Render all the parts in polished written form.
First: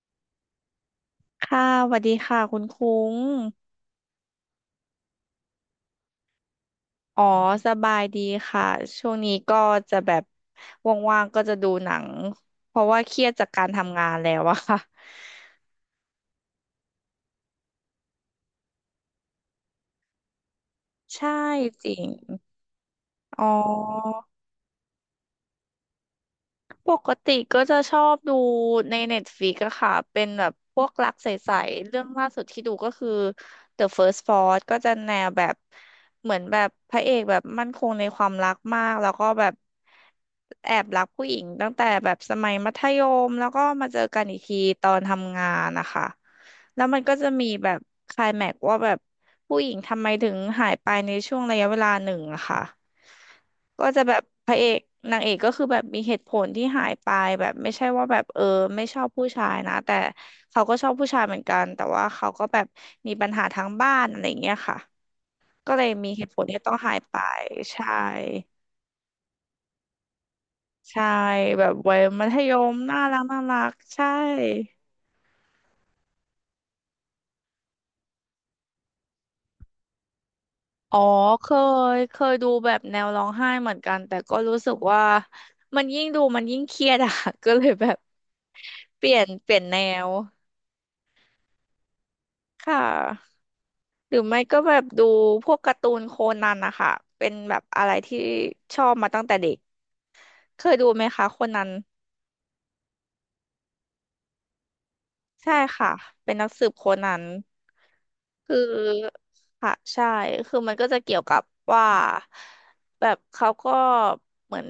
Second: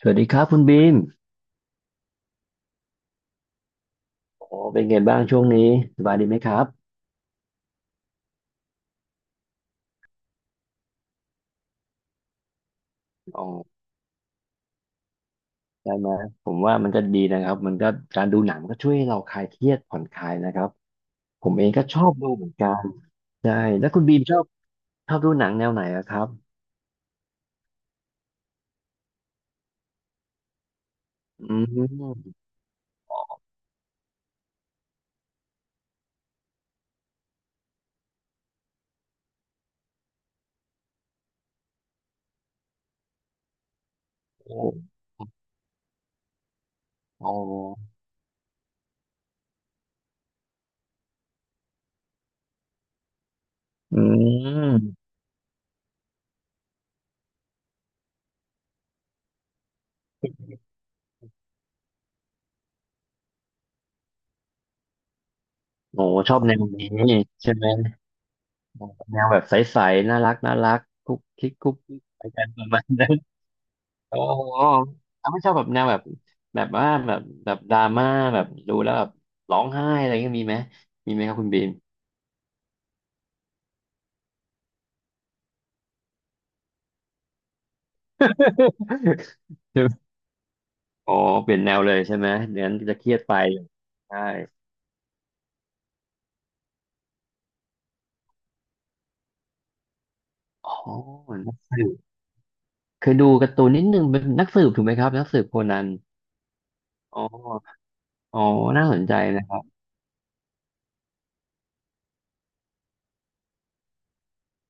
สวัสดีครับคุณบีมค่ะสวัสดีค่ะคุณคุ้ง โอ้เป็นไงบ้างช่วงนี้สบายดีไหมครับอ๋อ สบายดีค่ะ ช่วงนี้ก็จะแบบว่างๆก็จะดูหนัง เพราะว่าเครียดอ๋อจากการทำงานแล้วอะค่ะ ได้ไหมผมว่ามันก็ดีนะครับมันก็การดูหนังก็ช่วยให้เราคลายเครียดผ่อนคลายนะครับใช่ผมเองก็จริชอง บดูเหมือนกันอ๋อ ใช่แล้วคุณบีมชอบดูหนังแนวไหนอะครับปกติก็จะชอบดูในเน็ตฟ i ิกอะค่ะเป็นแบบพวกรักใอืสๆเรื่องล่ามสุดที่ดูก็คือ The First Frost ก็จะแนวแบบเหมือนแบบพระเอกแบบมั่นคงในความรักมากแล้วก็แบบแอบรักผู้หญิงตั้งแต่แบบสมัยมัธยมแล้วก็มาเจอกันอีกทีโอ้ตอนทำงานนะคะแล้วมันก็โอจะมีแบบ้ไคลแม็กซ์ว่าแบบผู้หญิงทำไมถึงหายไปในช่วงระยะเวลาหนึ่งอะค่ะ ก็อืจะแบบพระเอกมนางเอกก็คือแบบมีเหตุผลที่หายไปแบบไม่ใช่ว่าแบบเออไม่ชอบผู้ชายนะแต่เขาก็ชอบผู้ชายเหมือนกันแต่ว่าเขาก็แบบมีปัญหาทางบ้านอะไรอย่างเงี้ยค่ะก็เลยโอ้มีเหตุชผอบลแนที่วต้องนี้หายไปใช่ไหมใช่แนวแบบใสๆน่ารักน่ารักใช่คุกคิกแบคุบกวักิยกไปมัธกันยประมมาณน่านั้น รักน่ารักใช่อ๋อ้ถ้าไม่ชอบแบบแนวแบบแบบว่าแบบแบบดราม่าแบบดูแล้วแบบร้องไห้อะไรเงี้ยมีไหมอ๋อมีไหมครับเคคุณบีม เคยดูแบบแนวร้องไห้เหมือนกันแต่ก็รู้สึกว่ามันยิ่งดูมันยิ่งเครียดอะ ก็เลยแบบเปลี่ยน แนใช่ไหม ว อ๋อเปลี่ยนแนวเลยใช่ไหมเดี๋ยวนั้ค่ะ นจะเครียดไปหรืใช่อไม่ก็แบบดูพวกการ์ตูนโคนันนะคะเป็นแบบอะไรที่ชอบมาตั้งแต่เด็กเคอ๋อยดูไหมคะโคนักนัน สืบเคยดูการ์ตูนนิดนึงเป็นนักสืบถูกไหมครับนักสืบใช่โคนันค่ะเป็นนักสืบโคนัอ๋นออ๋อคืน่าสนใจอนะครัค่ะบใช่คือมันก็จะเกี่ยวกับว่าแบบเขาก็เหมือน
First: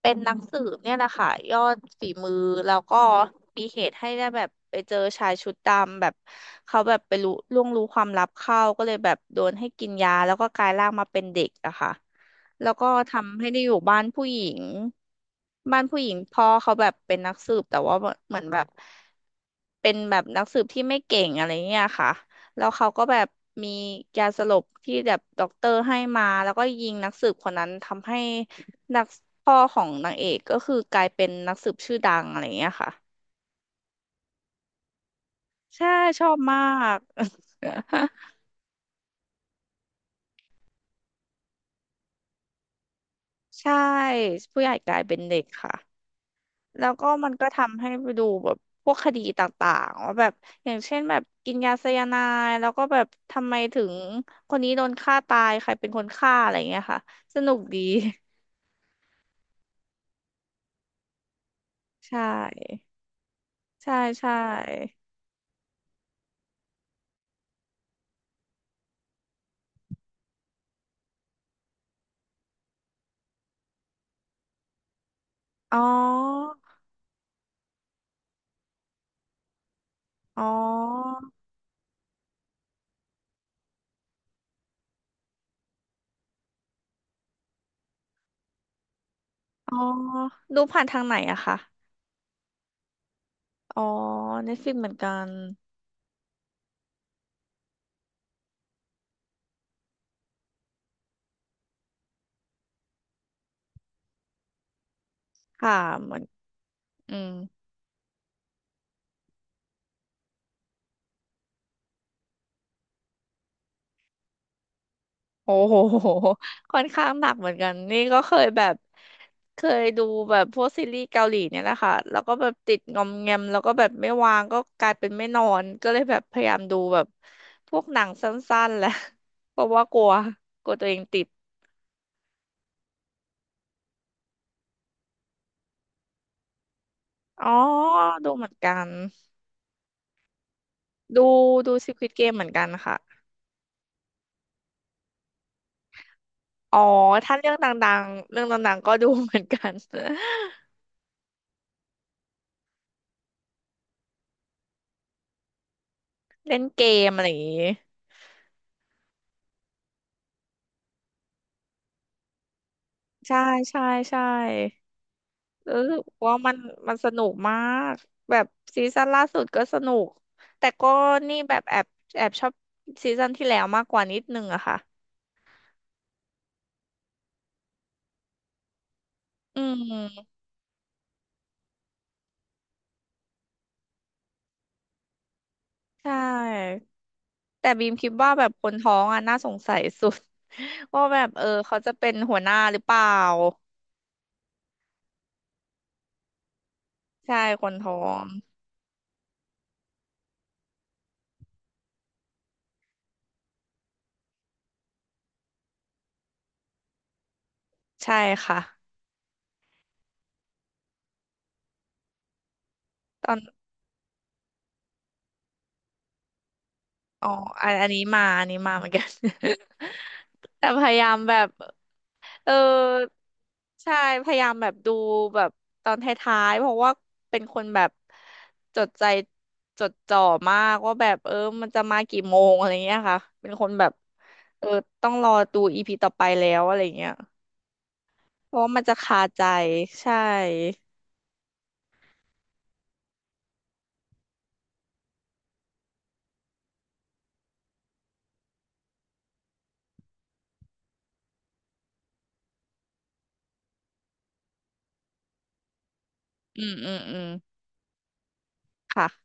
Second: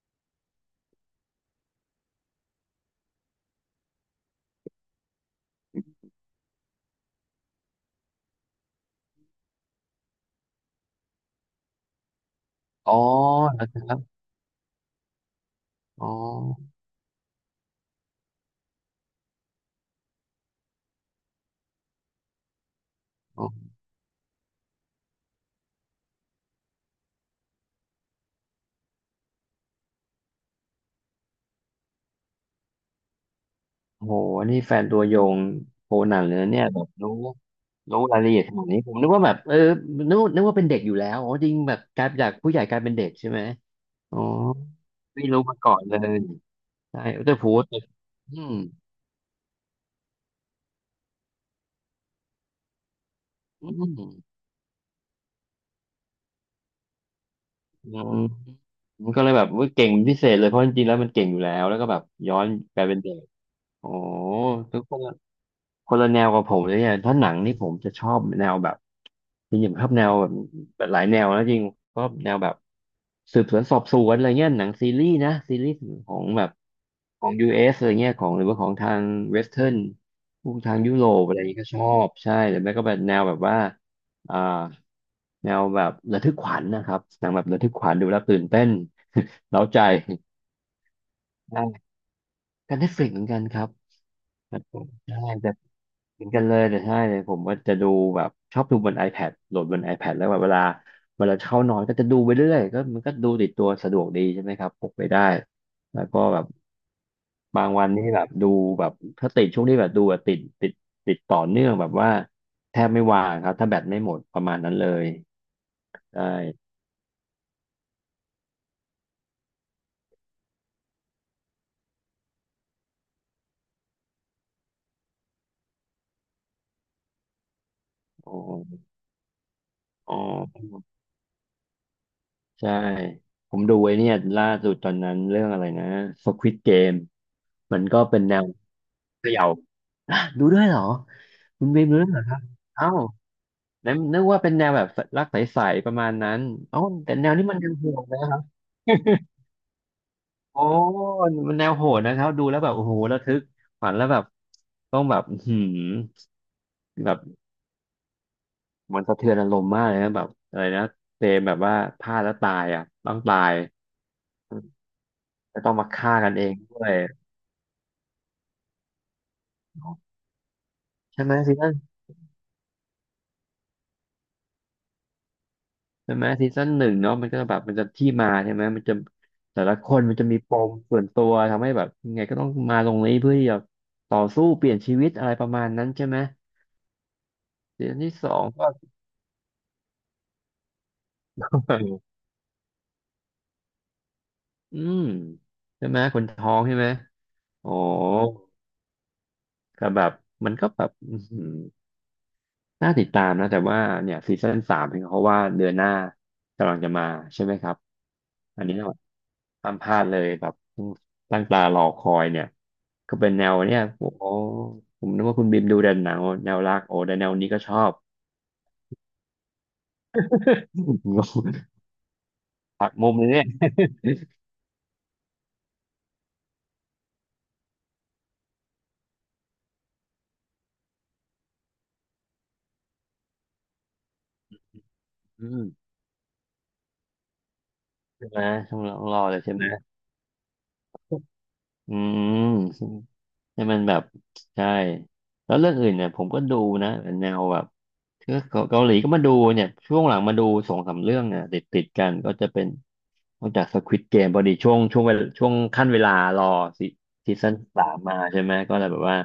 เป็นนักสืบเนี่ยแหละค่ะยอดฝีมือแล้วก็มีเหตุให้ได้แบบไปเจอชายชุดดำแบบเขาแบบไปรู้ล่วงรู้ความลับเข้าก็เลยแบบโดนให้กินยาแล้วก็กลายร่างมาเป็นเด็กอะค่ะ แล้วก็อ๋อทำให้ได้นะอยู่ครับ้าบนผู้หญิงบ้านผู้อ๋หอญิงพ่อเขาแบบเป็นนักสืบแต่ว่าเหมือนแบบเป็นแบบนักสืบที่ไม่เก่งอะไรเงี้ยค่ะแล้วเขาก็แบบมีโยาสลบที่แบบด็อกเตอร์ให้มาแล้วก็ยิงนักสืบคนนั้นทำให้นักพ่อของนางเอกก็คือกลายเป็นนักสืบชื่อดังอะไรเงี้ยค่ะอ้โหนี่แฟนตัวยงใช่โคนัชนอเลบยนะมาเนี่ยแบบก รู้ รู้รายละเอียดขนาดนี้ผมนึกว่าแบบนึกว่าเป็นเด็กอยู่แล้วอ๋อจริงแบบกลายจากผู้ใหญ่กลายเป็นเด็กใช่ไหมใช่อ๋อผู้ใหญ่กลายเป็นไม่เด็รู้กมาก่ค่ะ อนเลยแล้วใช่ก็มัแต่นก็พูดทำให้ไปดูอืแบมบพวกคดีต่างๆว่าแบบอย่างเช่นแบบกินยาไซยาไนด์แล้วก็แบบทำไมอืถึงมคนนี้โดนฆ่าตายใครเป็นคนฆ่าอะไรอย่างเงี้ยค่ะสนุกดี อืมมันก็เลยแบบว่าเก่งเป็นพิเศษเลยเพราะจริงๆแล้วมันเก่งอยู่แล้วแล้วก็แบบ ใชย้อนก่ลายเป็นเด็กโอ้ใช่ใช่ทุกคนคนละแนวกับผมเลยเนี่ยถ้าหนังนี่ผมจะชอบแนวแบบ จริงๆชอบแนวแบบแบบหลายแนวแล้วจริงชอบแนวแบบสืบสวนสอบสวนอะไรเงี้ยหนังซีรีส์นะซีรีอ๋ส์อของแบบของ US อสอะไรเงี้ยของหรือว่าของทางเวสเทิร์นอ๋พวกทางยุโรอปอะไรนี้ยก็ชอบใช่หรือไม่ก็แบบแนวแบบว่าอ่าแนวแบบระทึกขวัญนะครับหนังแบบระทึกขวัญดูแล้วตื่นเต้นเร้าอ๋อใจ ดูผ่านทางไหนอะ คะใช่กันได้ฟลิกเหมือนกันครับอ๋อ ครับผ Netflix เหมมือนกัใช่ นเหมือนกันเลยแต่ใช่เลยผมว่าจะดูแบบชอบดูบน iPad โหลดบน iPad แล้วแบบเวลาเข้านอนก็จะดูไปเรื่อยก็มันก็ดูติดตัวสะดวกดีใช่ไหมครับพกไปได้ค่ะแล้วเหมือก็นแบบอืม บางวันนี่แบบดูแบบถ้าติดช่วงนี้แบบดูแบบติดติดต่อเนื่องแบบว่าแทบไม่ว่างครับถ้าแบตไม่หมดประมาณนั้นเลยโอ้โหใช่ค่อนข้างหนักเหมือนกันนี่ก็เคยแบบเคยดูแบบพวกซีรีส์เกาหลีเนี่ยแหละค่ะแล้วก็แบบติดงอมแงมแล้วก็แบบไม่วางก็กลายเป็นไม่นอนก็เลยแบบพยายามดูแบบพวกหนังสโอั้นๆ้แหละ เพราะว่ากลัวอ๋อกลัวตัวเองติดใช่ผมดูไอ้เนี่ยล่าสุดตอนนั้นเรื่องอะไรนะ Squid Game อ๋อมันก็เป็นดูแนเหวมือนกันเขย่า ดูด้วยเหรอดูคุณดู เบมดูด้ว Squid ยเหรอค Game รัเหบมือนกันเอ้าค่ะนล้นึกว่าเป็นแนวแบบรักใสๆประมาณนั้นอ๋อเอ้าแต่แนวถ้านี้เรื่อมังนดยังโหัดงนะๆครัเรื่บองดังๆก็ดูเหมือนกัน โอ้ มันแนวโหดนะครับดูแล้วแบบโอ้โหระทึกขวัญแล้วแบบต้องแบบอื้อหืมเล่นเกมแบบอะไรอย่างงี้มันสะเทือนอารมณ์มากเลยนะแบบอะไรนะเตมแบบว่าพลาดแล้วตายอ่ะต้องตาใช่ยใช่ใช่ จะต้องรู้มาสึกฆ่ากันว่าเอมังนด้วมัยนสนุกมากแบบซีซั่นล่าสุดก็สนุกแต่ก็ใช่ไหมนี่แบซีบซั่น แอบชอบซีซั่นที่แล้วมากกว่านิดนึงอะค่ะใช่ไหมซีซั่นหนึ่งเนาะมันก็แบบมันจะที่มาใช่ไหมมันจะอืแต่ละคนมันจะมมีปมส่วนตัวทำให้แบบยังไงก็ต้องมาตรงนี้เพื่อที่จะต่อสู้เปลี่ยนชีวิตอะไรประมาณนั้นใชใช่ไหม่แต่บีซีมซั่นคิดที่สว่าอแบงบคก็ นท้องอะน่าสงสัยสุด ว่าแบบเออเขาจะเป็นหัวหน้าหรือเปล่า อืมใช่ไหมคนท้องใช่ไหมใช่คอ๋อนท้องก็แบบมันก็แบบอื้อหือน่าติดตามนะแต่ว่าเนี่ยซีซั่นสามเห็นเขาว่าเดือนหน้ากำลังจะมาใช่ไหมครับใช่อันนี้ ค่ะห้ามพลาดเลยแบบตั้งตารอคอยเนี่ยก็ตเป็นอน แนวเนี่ยโอ้โหผมนึกว่าคุณบิมดูแต่หนังแนวรักโอ้แต่แนอ๋อวนี้ก็อัชนออันบ นี้มาอันนี้มาเหมือนกัน แต่พ ยางยามแบบงเออหักมุมเลยเนี่ยใช่พยายามแบบดูแบบตอนท้ายๆเพราะว่าเป็นคนแบบจดใจจดจ่อมากว่าแบบเออมันจะมากี่โมงอะไรเงี้ยค่ะ เป็นคนแบบเออต้องรออืดูม อีพีต่อไปแล้วอะไรเงี้ย ใช่ไหมเพราะว่าต้อมังนจะรคาอเลใจยใช่ไหม ใช่อืมให้มันแบบใช่แล้วเรื่องอื่นเนี่ยผมก็ดูนะแนวแบบคือเกาหลีก็มาดูเนี่ยช่วงหลังมาดูสองสามเรื่องเนี่ยติดกันก็จะเป็นนอกจาก Squid Game พอดีช่วงช่วงเวลาช่วงขั้นเวลารออืมซีอืมอืมซีซั่นสามมาใช่ไหมก็เลยแบบค่ะว่า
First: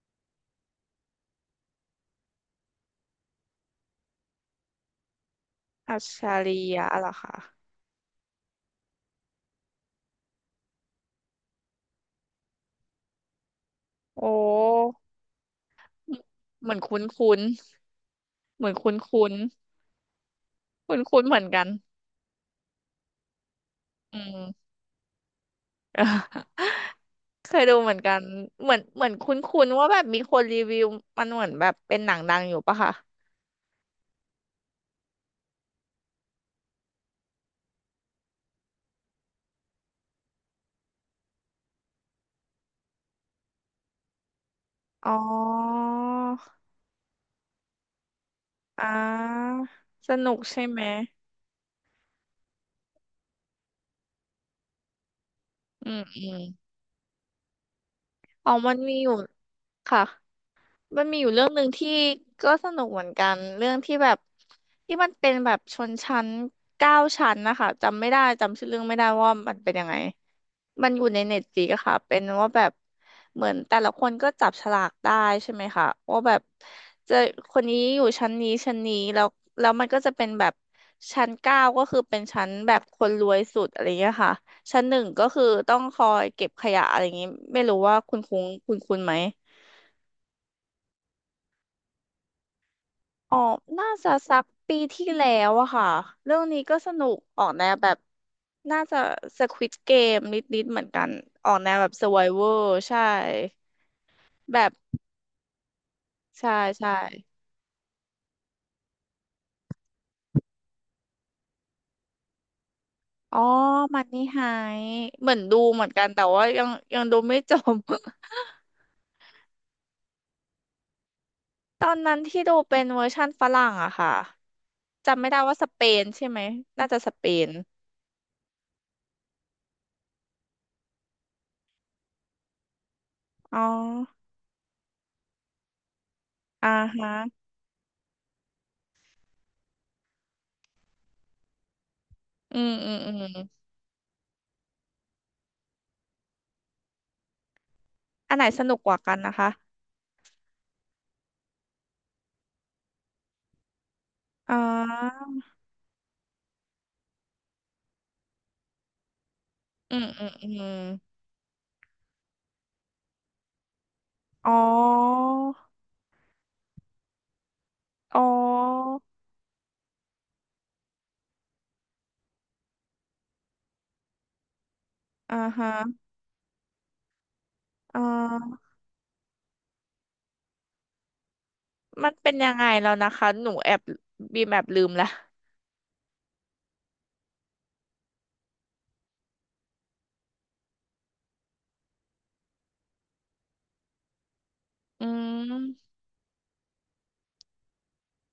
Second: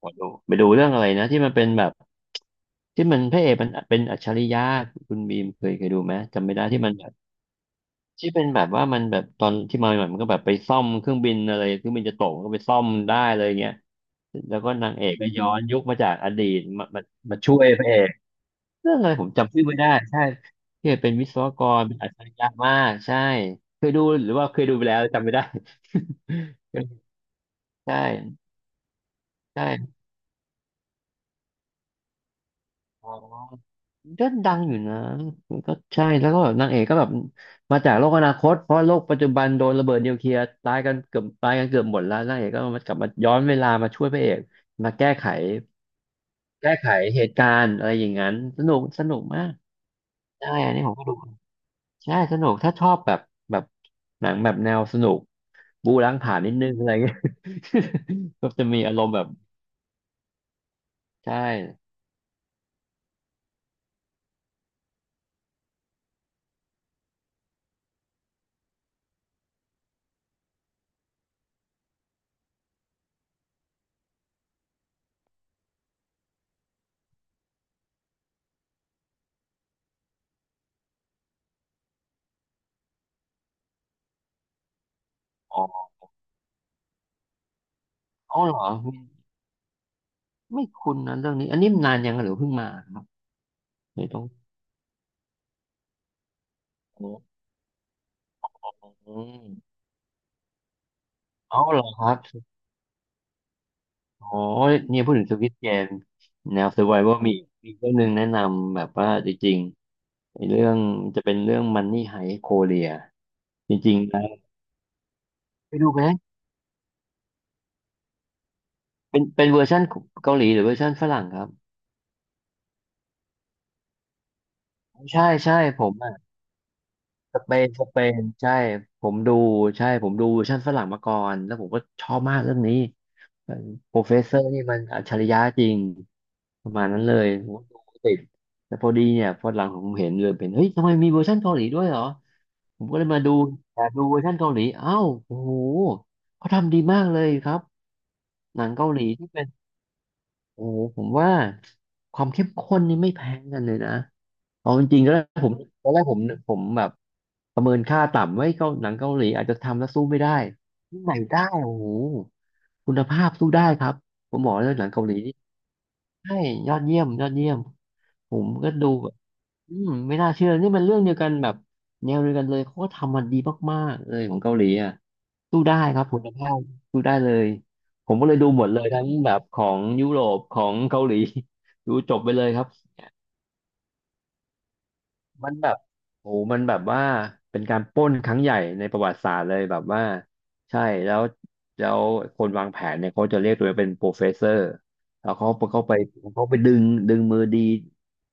ขอดูไปดูเรื่องอะไรนะที่มันเป็นแบบที่มันพระเอกมันเป็นอัจฉริยะคุณบีมเคยอัดูชไหมชาจำไม่ริได้ที่ยะมัน เหรอคะที่เป็นแบบว่ามันแบบตอนที่มาใหม่ๆมันก็แบบไปซ่อมเครื่องบินอะไรเครื่องบินจะตกมันก็ไปซ่อมได้เลยเงี้ยโอแล้วก็นา้งเอกก็ย้อนยุคมาจากอดีตเหมือนมาคุ้นคุ้มาน ช่วยพระเอกเหมือนเรื่คุ้อนงอะไรคุ้ผมนจำชื่อไม่ได้ใช่ที่คุ้นเป็นคุ้นวิๆศเหมือวนกกันรเป็นอัจฉริยะมากใช่เคยดูอืหรือม ว่าเคยดูไปแล้วจำไม่ได้ เออ เคยดูเหใชมือนกัน่เหมือนเหมือนคุ้นคุ้นว่าใช่ แบบมีคนรีวิวมันเหมือนแบบเป็นหนังดังอยู่ปะคะอ๋อก็ดังอยู่นะมันก็ใช่แล้วก็แบบนางเอกก็แบบมาจากโลกอนาคตเพราะโลกปัจจุบันโดนระเบิดนิวเคลียร์ตายกันเกือบหมดแล้วนางเอกก็มากลับมาย้อนเวลามาช่วยพระเอกมาอ๋แก้อไขแก้ไขเหตุการณ์อะไรอย่างนั้นสนุกอ่สนุกมากาสนุกใช่ใช่อันไหมนี้ผมก็ดูใช่สนุกถ้าชอบแบบแบบหนังแบบแนวสนุกอืบู๊มล้างอืผลามญนิดนึงอะไรเงี้ย ก็อ๋อจะมันมีมีอารอมยู่ณ์แบบค่ะ มันมีอยู่เรื่ใช่องหนึ่งที่ก็สนุกเหมือนกันเรื่องที่แบบที่มันเป็นแบบชนชั้น9 ชั้นนะคะจำไม่ได้จำชื่อเรื่องไม่ได้ว่ามันเป็นยังไงมันอยู่ในเน็ตฟลิกซ์อะค่ะเป็นว่าแบบเหมือนแต่ละคนก็จับฉลากได้ใช่ไหมคะว่าแบบจะคนนี้อยู่ชั้นนี้ชั้นนี้แล้วแล้วมันก็จะเป็นแบบชั้นเก้าก็คือเป็นชั้นแบบคนรวยสุดอะไรเงี้ยค่ะชั้น 1ก็คืออ๋ต้องอคอยเก็บขยะอะไรอย่างงี้ไม่รู้ว่าคุณอ๋คุ้องเหรอคุณไม่คุ้นไหม ไม่คุ้นนะเรื่องนี้อันนี้นานยังหรือเพิ่งมาครับอ๋อ น่าไม่จะต้อง สักปีที่แล้วอะค่ะ เรื่องนี้ก็สนุอืกออกแนวแบบน่าจะ ม Squid Game นิดๆเหมือนกันออกเอาแนวเหรแบอบ ครับ Survivor ใช่โอ้แบบยเนี่ยพูดถึงสวิตเกมใช่แนว ใช่ survival มีมีเรื่องหนึงแนะนำแบบว่าจริงๆไอ้เรื่องจะเป็นเรื่อง Money Heist Korea อ๋อ จริงมันๆนะนี่ไฮเหมือนดูไปเหมือดูนไหกัมนแต่ว่ายังยังดูไม่จบ เป็นเป็นเวอร์ชันเกาหลีหรือเวอร์ชันฝรั่งครับตอนนั้นที่ดูเป็นเวอร์ชั่นฝรั่งอะค่ะจำใช่ไม่ได้ใช่ว่าสเปผม นใช่ไหมน่าจะสเปสนเปนสเปนใช่ผมดูใช่ผมดูเวอร์ชันฝรั่งมาก่อนแล้วผมก็ชอบมากเรื่องนี้ อ๋อโปรเฟสเซอร์นี่มันอัจฉริยะจริงปอ่าระมาณนั้นฮะเลยผมก็ดูติดแต่พอดีเนี่ยพอหลังผมเห็นเลยเป็นเฮ้ยทำไมมีเวอร์ชันเกาหลีด้วยเหรออืมผมอืก็มเลยอืมามดูแต่ดูเวอร์ชันเกาหลีอ้าวโอ้โหเขาทำดีมากเลยครับอันไหนหสนังนุกเกากหว่าลีกันที่นะเป็น คะโอ้ผมว่าความเข้มข้นนี่ไม่แพ้กันเลยนะอ๋อ เอาจริงๆแล้วผมตอนแรกผมแบบประเมินค่าต่ำไว้เกาหนังเกาหลีอาจจะทำแล้วอืสู้มไม่อืมได้อืมที่ไหนได้โอ้โหคุณภาพสู้ได้ครับผมบอ๋ออกเลยหนังเกาหลีนี่ใช่ยอดเยี่ยมยอดเยี่ยมอ๋อผมก็ดู อืมไม่น่าเชื่อนี่มันเรื่องเดียวกันแบบแนวเดียวกันเลยเขาก็ทำมันดีมากๆเลยของเกาหลีอ่ะอ่าสู้ฮะได้ครับคุณภาพสู้ได้เลยอ่ผมก็เลยดูหามดเลยทั้งแบบของยุโรปของเกาหลี ดูมัจนบไปเป็นเลยยังครัไงบแล้วนะคะหนูแอบบีมแอบลืมละมันแบบโอ้โหมันแบบว่าเป็นการปล้นครั้งใหญ่ในประวัติศาสตร์เลยแบบว่าใช่แล้วแล้วคนวางแผนเนี่ยเขาจะเรียกตัวเองเป็นโปรเฟสเซอร์อืแล้วเขาเขามไปเขาไปดึงดึงมือดี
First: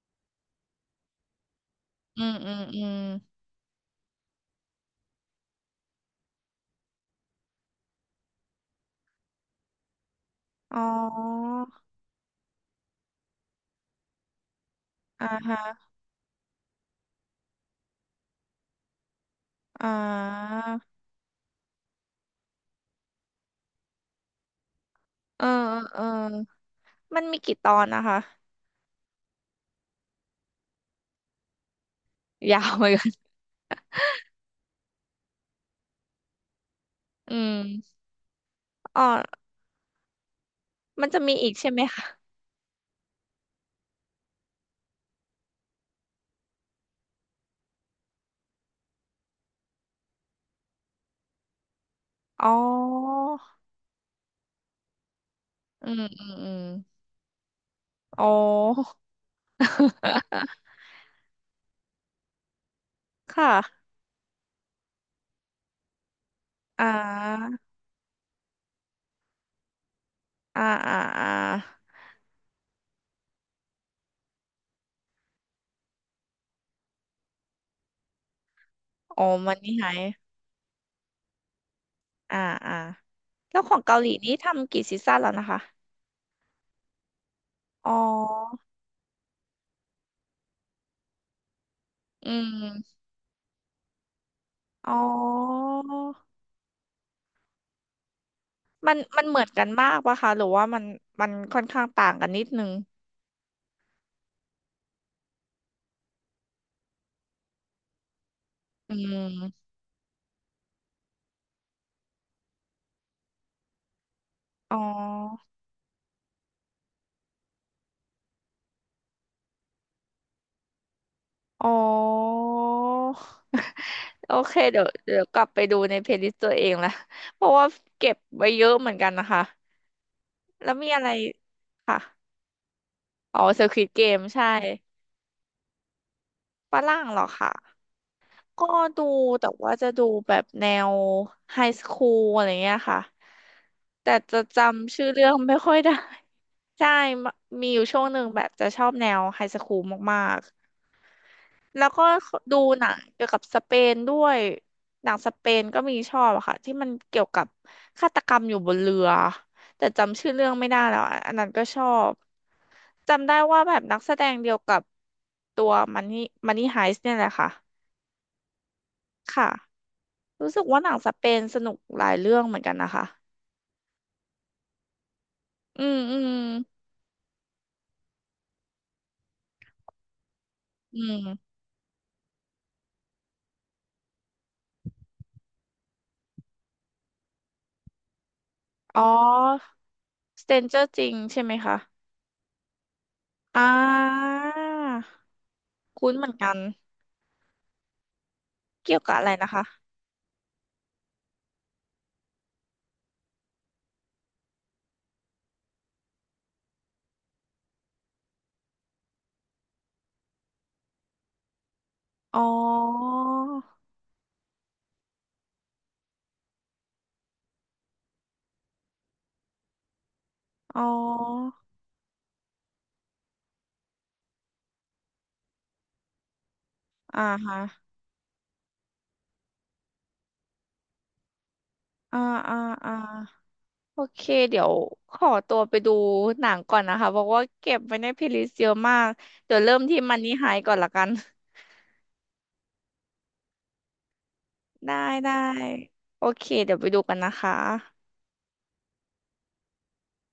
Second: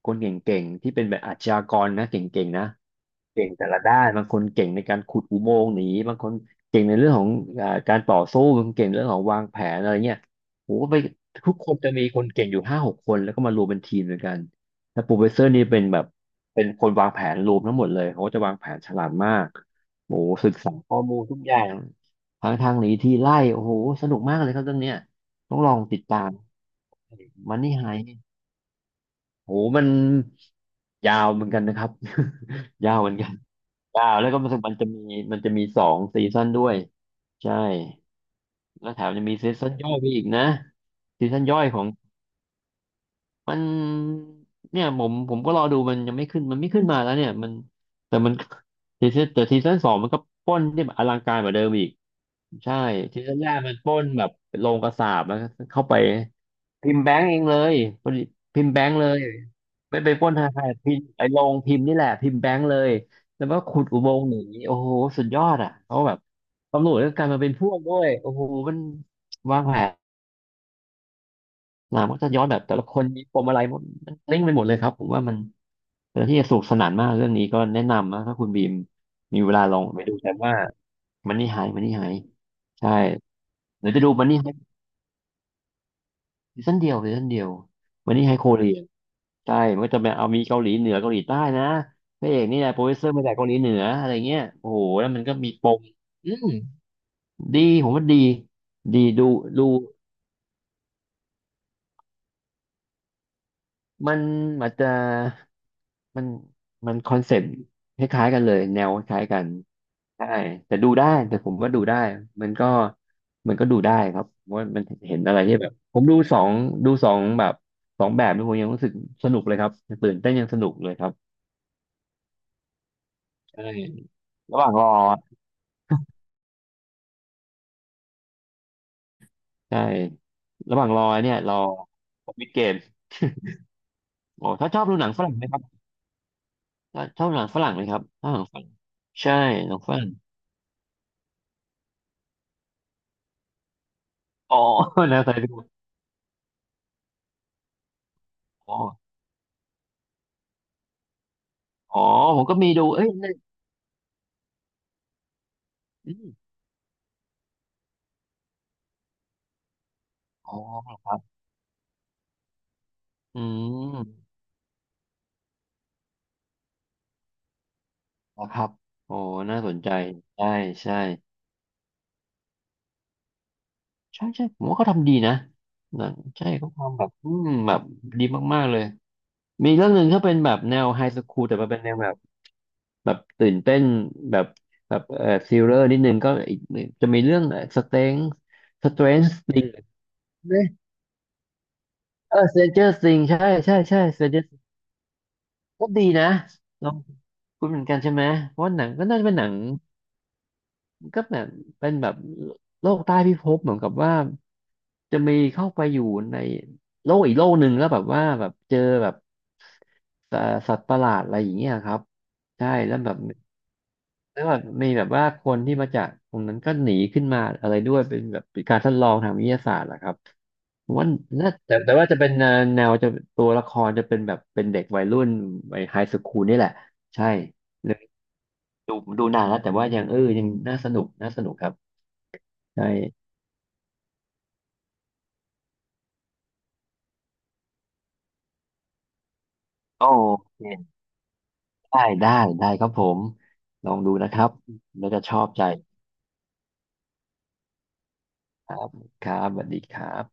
คนเก่งๆที่เป็นแบบอาชญากรนะเกอืม่งอืๆมนะ อืมเก่งแต่ละด้านบางคนเก่งในการขุดอุโมงค์หนีบางคนเก่งในเรื่องของการต่อสู้บางคนเก่งเรื่องของวางแผนอะไรเงี้ยโหอ๋อก็ไปทุกคนจะมีคนเก่งอยู่5-6คนแล้วก็มารวมเป็นทีมด้วยกันแล้วโปรเฟอ่าสเซอร์ฮะนี่เป็นแบบเป็นคนวางแผนรวมทั้งหมดเลยเขาก็จะวางแผนฉลาดมากอ่าโหศึกษาข้อมูลทุกอย่างทางทางหนีทีไล่โอ้โหสนุกมากเลยครับเรื่องเนี้ยเออต้องลองเอติดอตามเออมันมีกี่มันตอนี่นไฮนะคะโหมันยาวเหมือนกันนะครับ ยาวเห มือนยาวกัเหนมือนกัน เก้าแล้วก็รู้สึกมันจะมีมันจะมีสองซีซั่นด้วยอืใช่มแล้วอ๋แถมจะมีอซีซั่นย่อยไปอีกนะมันจะซีมีซั่นอีกย่อยใช่ขไหมองคะมันเนี่ยผมก็รอดูมันยังไม่ขึ้นมันไม่ขึ้นมาแล้วเนี่ยมันแต่มันซีซั่นแต่ซีซั่นสองมันก็ปล้นที่แบบอลังการกว่าเดิมอีก อ๋ใช่อทีแรกมันปล้นแบบโรงกษาปแล้วก็เข้าอืไปมอืมอืมพิมพ์แบงก์เองเลยพอดีอ๋พิมพ์แบงอ ก์เลยไม่ไปปล้นธนาคาร พิมพ์ไอ้โรงพิมพ์นี่แหละพิมพ์แบงก์เลยคแล้วก็ขุด่ะอุโมงค์หนีโอ้โหสุดยอดอ่ะเขาแบบอ่ตำรวจก็กลายมาเป็านพวกด้วยโอ้โหมันวางแผนอ่าอ่าอ่ามามันก็จะย้อนแบบแต่ละคนมีปมอะไรหมดมันลิงก์ไปหมดเลยครับผมว่ามันเป็นที่จะสนุกสนานมากเรื่องนี้ก็แนะนำนะถ้าคุณบีมอ๋อมีเวมันลานี่ลองหาย ไปดูแต่ว่ามันนี่หายมันนี่หายอ่าอ่าใช่แล้วของหรือเกาจะหลีดูมันนี่นี่ ทำกี่ซีซั่นแล้วนะคะซีซั่นเดียวซีซั่นเดียวอ๋มันนี่ไฮโคอเรียใช่มันก็จะแบบเอามีเกาหลีเหนือเกาหลีใต้นะพอืระเอกนี่แหละโปรดิวมเซอร์มาจากเกาหลีเหนืออะไรเงี้ยโอ้โหอ๋แล้วมันก็มีปอมอืมดีผมว่าดีมันดีมันดูเหมือนกัดูนมากปะคะหรือว่ามันมันค่อนข้างต่างกันนิดนึงมันอาจจะมันมันคอนเซ็ปต์คล้ายๆกันเลยแนวอืคล้ายกันมใช่แต่ดูได้แต่ผมว่าดูได้มันก็มันก็ดูได้ครับเพราะว่าอ๋อมันเห็นอะไรที่แบบผมดูสองดูสองแบบสองแบบนี่ผมยังรู้สึกสนุกเลยครับตื่นเต้นยังสนุกเลยครับ อ๋อ ใช่ โอเคระหว่างเดี๋รยอวเดี๋ยวกลับไปดูในเพลย์ลิสต์ตัวเองละ เพราะว่าเก็บไว้เยอะเหมือนกันนะคะใช่แล้วระหมีว่างรอะอไรเนี่ยรอค่ะมิดเกมอ๋อ Squid Game ใช่โอ้ถ้าชอบดูหนังฝรั่งไหมครับฝรั่ถ้างเหรชออบดูหนังคะ ฝรั่งไหมครับชอบหนังฝรั่ก็งดูใช่แต่หว่านังจะฝรั่ดูงแบบแนวไฮสคูลอะไรเงี้ยค่ะแต่จะอ๋จอ ำชื่อ นะเรื่อใส่งดูไม่ค่อยได้ ใช่มมีอยู่ช่วงหนึ่งแบบจะอ๋อชอบแนวไฮสคูลมากๆแล้วอ๋อก็ผมก็ดูมีหดูนังเอ้ยเกี่ยวนั่นกับสเปนด้วยหนังสเปนก็มีอชอบมอะค่ะที่มันเกี่ยวกับฆาตกรรมอยู่บนเรือแต่จำชื่อเรื่ออ๋งอไม่ได้เหแล้รอวคอะรับอันนั้นก็ชอบจำได้อืว่าแบบนักแสดมงเดียวกับตัวมันนี่มันนี่ไฮส์เนี่ยแหละค่ะนะครับโอ้ค่ะ น่าสนใจใช่รู้สึกว่าหนัใช่งสเปนสนุกหลายเรื่องเหมือนกันนะคะใช่ใช่ผมว่าเขาทำดีนะอืมหนังอืมใช่เขาทำแบบอืมแบบดีมากๆเลยมีเรื่องหนึ่งถ้าเป็นแบบแนวอืไฮสคูลมแต่มันเป็นแนวแบบ แบบตื่นเต้นแบบแบบซีเรอร์นิดนึงก็อีกจะมีเรื่องสเตงสเตอ๋อ รนจ์ Stranger จริงใช่ไหมคะเออสเตนเจอร์ซิงใช่อ่ใช่ใช่สเตานเจอร์ก็ดีคุ้นเหนะมือนกัน ลองคุณเหมือนกันใช่ไหมเพราะว่าหนังเกี่ยวก็กับน่าอะจะไรเป็นหนันะงคะก็แบบเป็นแบบโลกใต้พิภพเหมือนกับว่าจะมีเข้าไปอยู่ในโลกอีกโลกหนึ่งแล้วแบบว่าแบบเจอแบบเอ่อสัตว์ประหลาดอะไรอย่างเงี้ยครับอ๋ใช่แล้วอแบบ แล้วแบบมีแบบว่าคนที่มาจากตรงนั้นก็หนีขึ้นมาอะไรด้วยเป็นแบบเป็นการทดลองทางวิทยาศาสตร์เหรอครับอ๋ผมว่าน่าอแต่แต่ว่าจะเป็นแนวแนวจะตัวละครจะเป็นแบบเป็นเด็กวัยรุ่นวัยไฮสคูลนี่แหละอ่าใช่ฮะเลยดูดูนานแล้วแต่ว่ายังยังน่าสนุกน่าสนุกครับอ่าอ่าใช่อ่าโอเคเดี๋ยวขอตัวไปดูหนังก่อนนะคะ เพราะว่าเก็บไว้ในเพลย์ลิสต์เยอะมากเดี๋ยวเริ่มที่โอมันนี่ไฮก่อนละเคกัน ได้ได้ได้ครับผมลองดูนะครับได้น่าจะได้ชอบใจโอเคเดี๋ยวไปดูกันนะคะครับครับสวัสดีครับ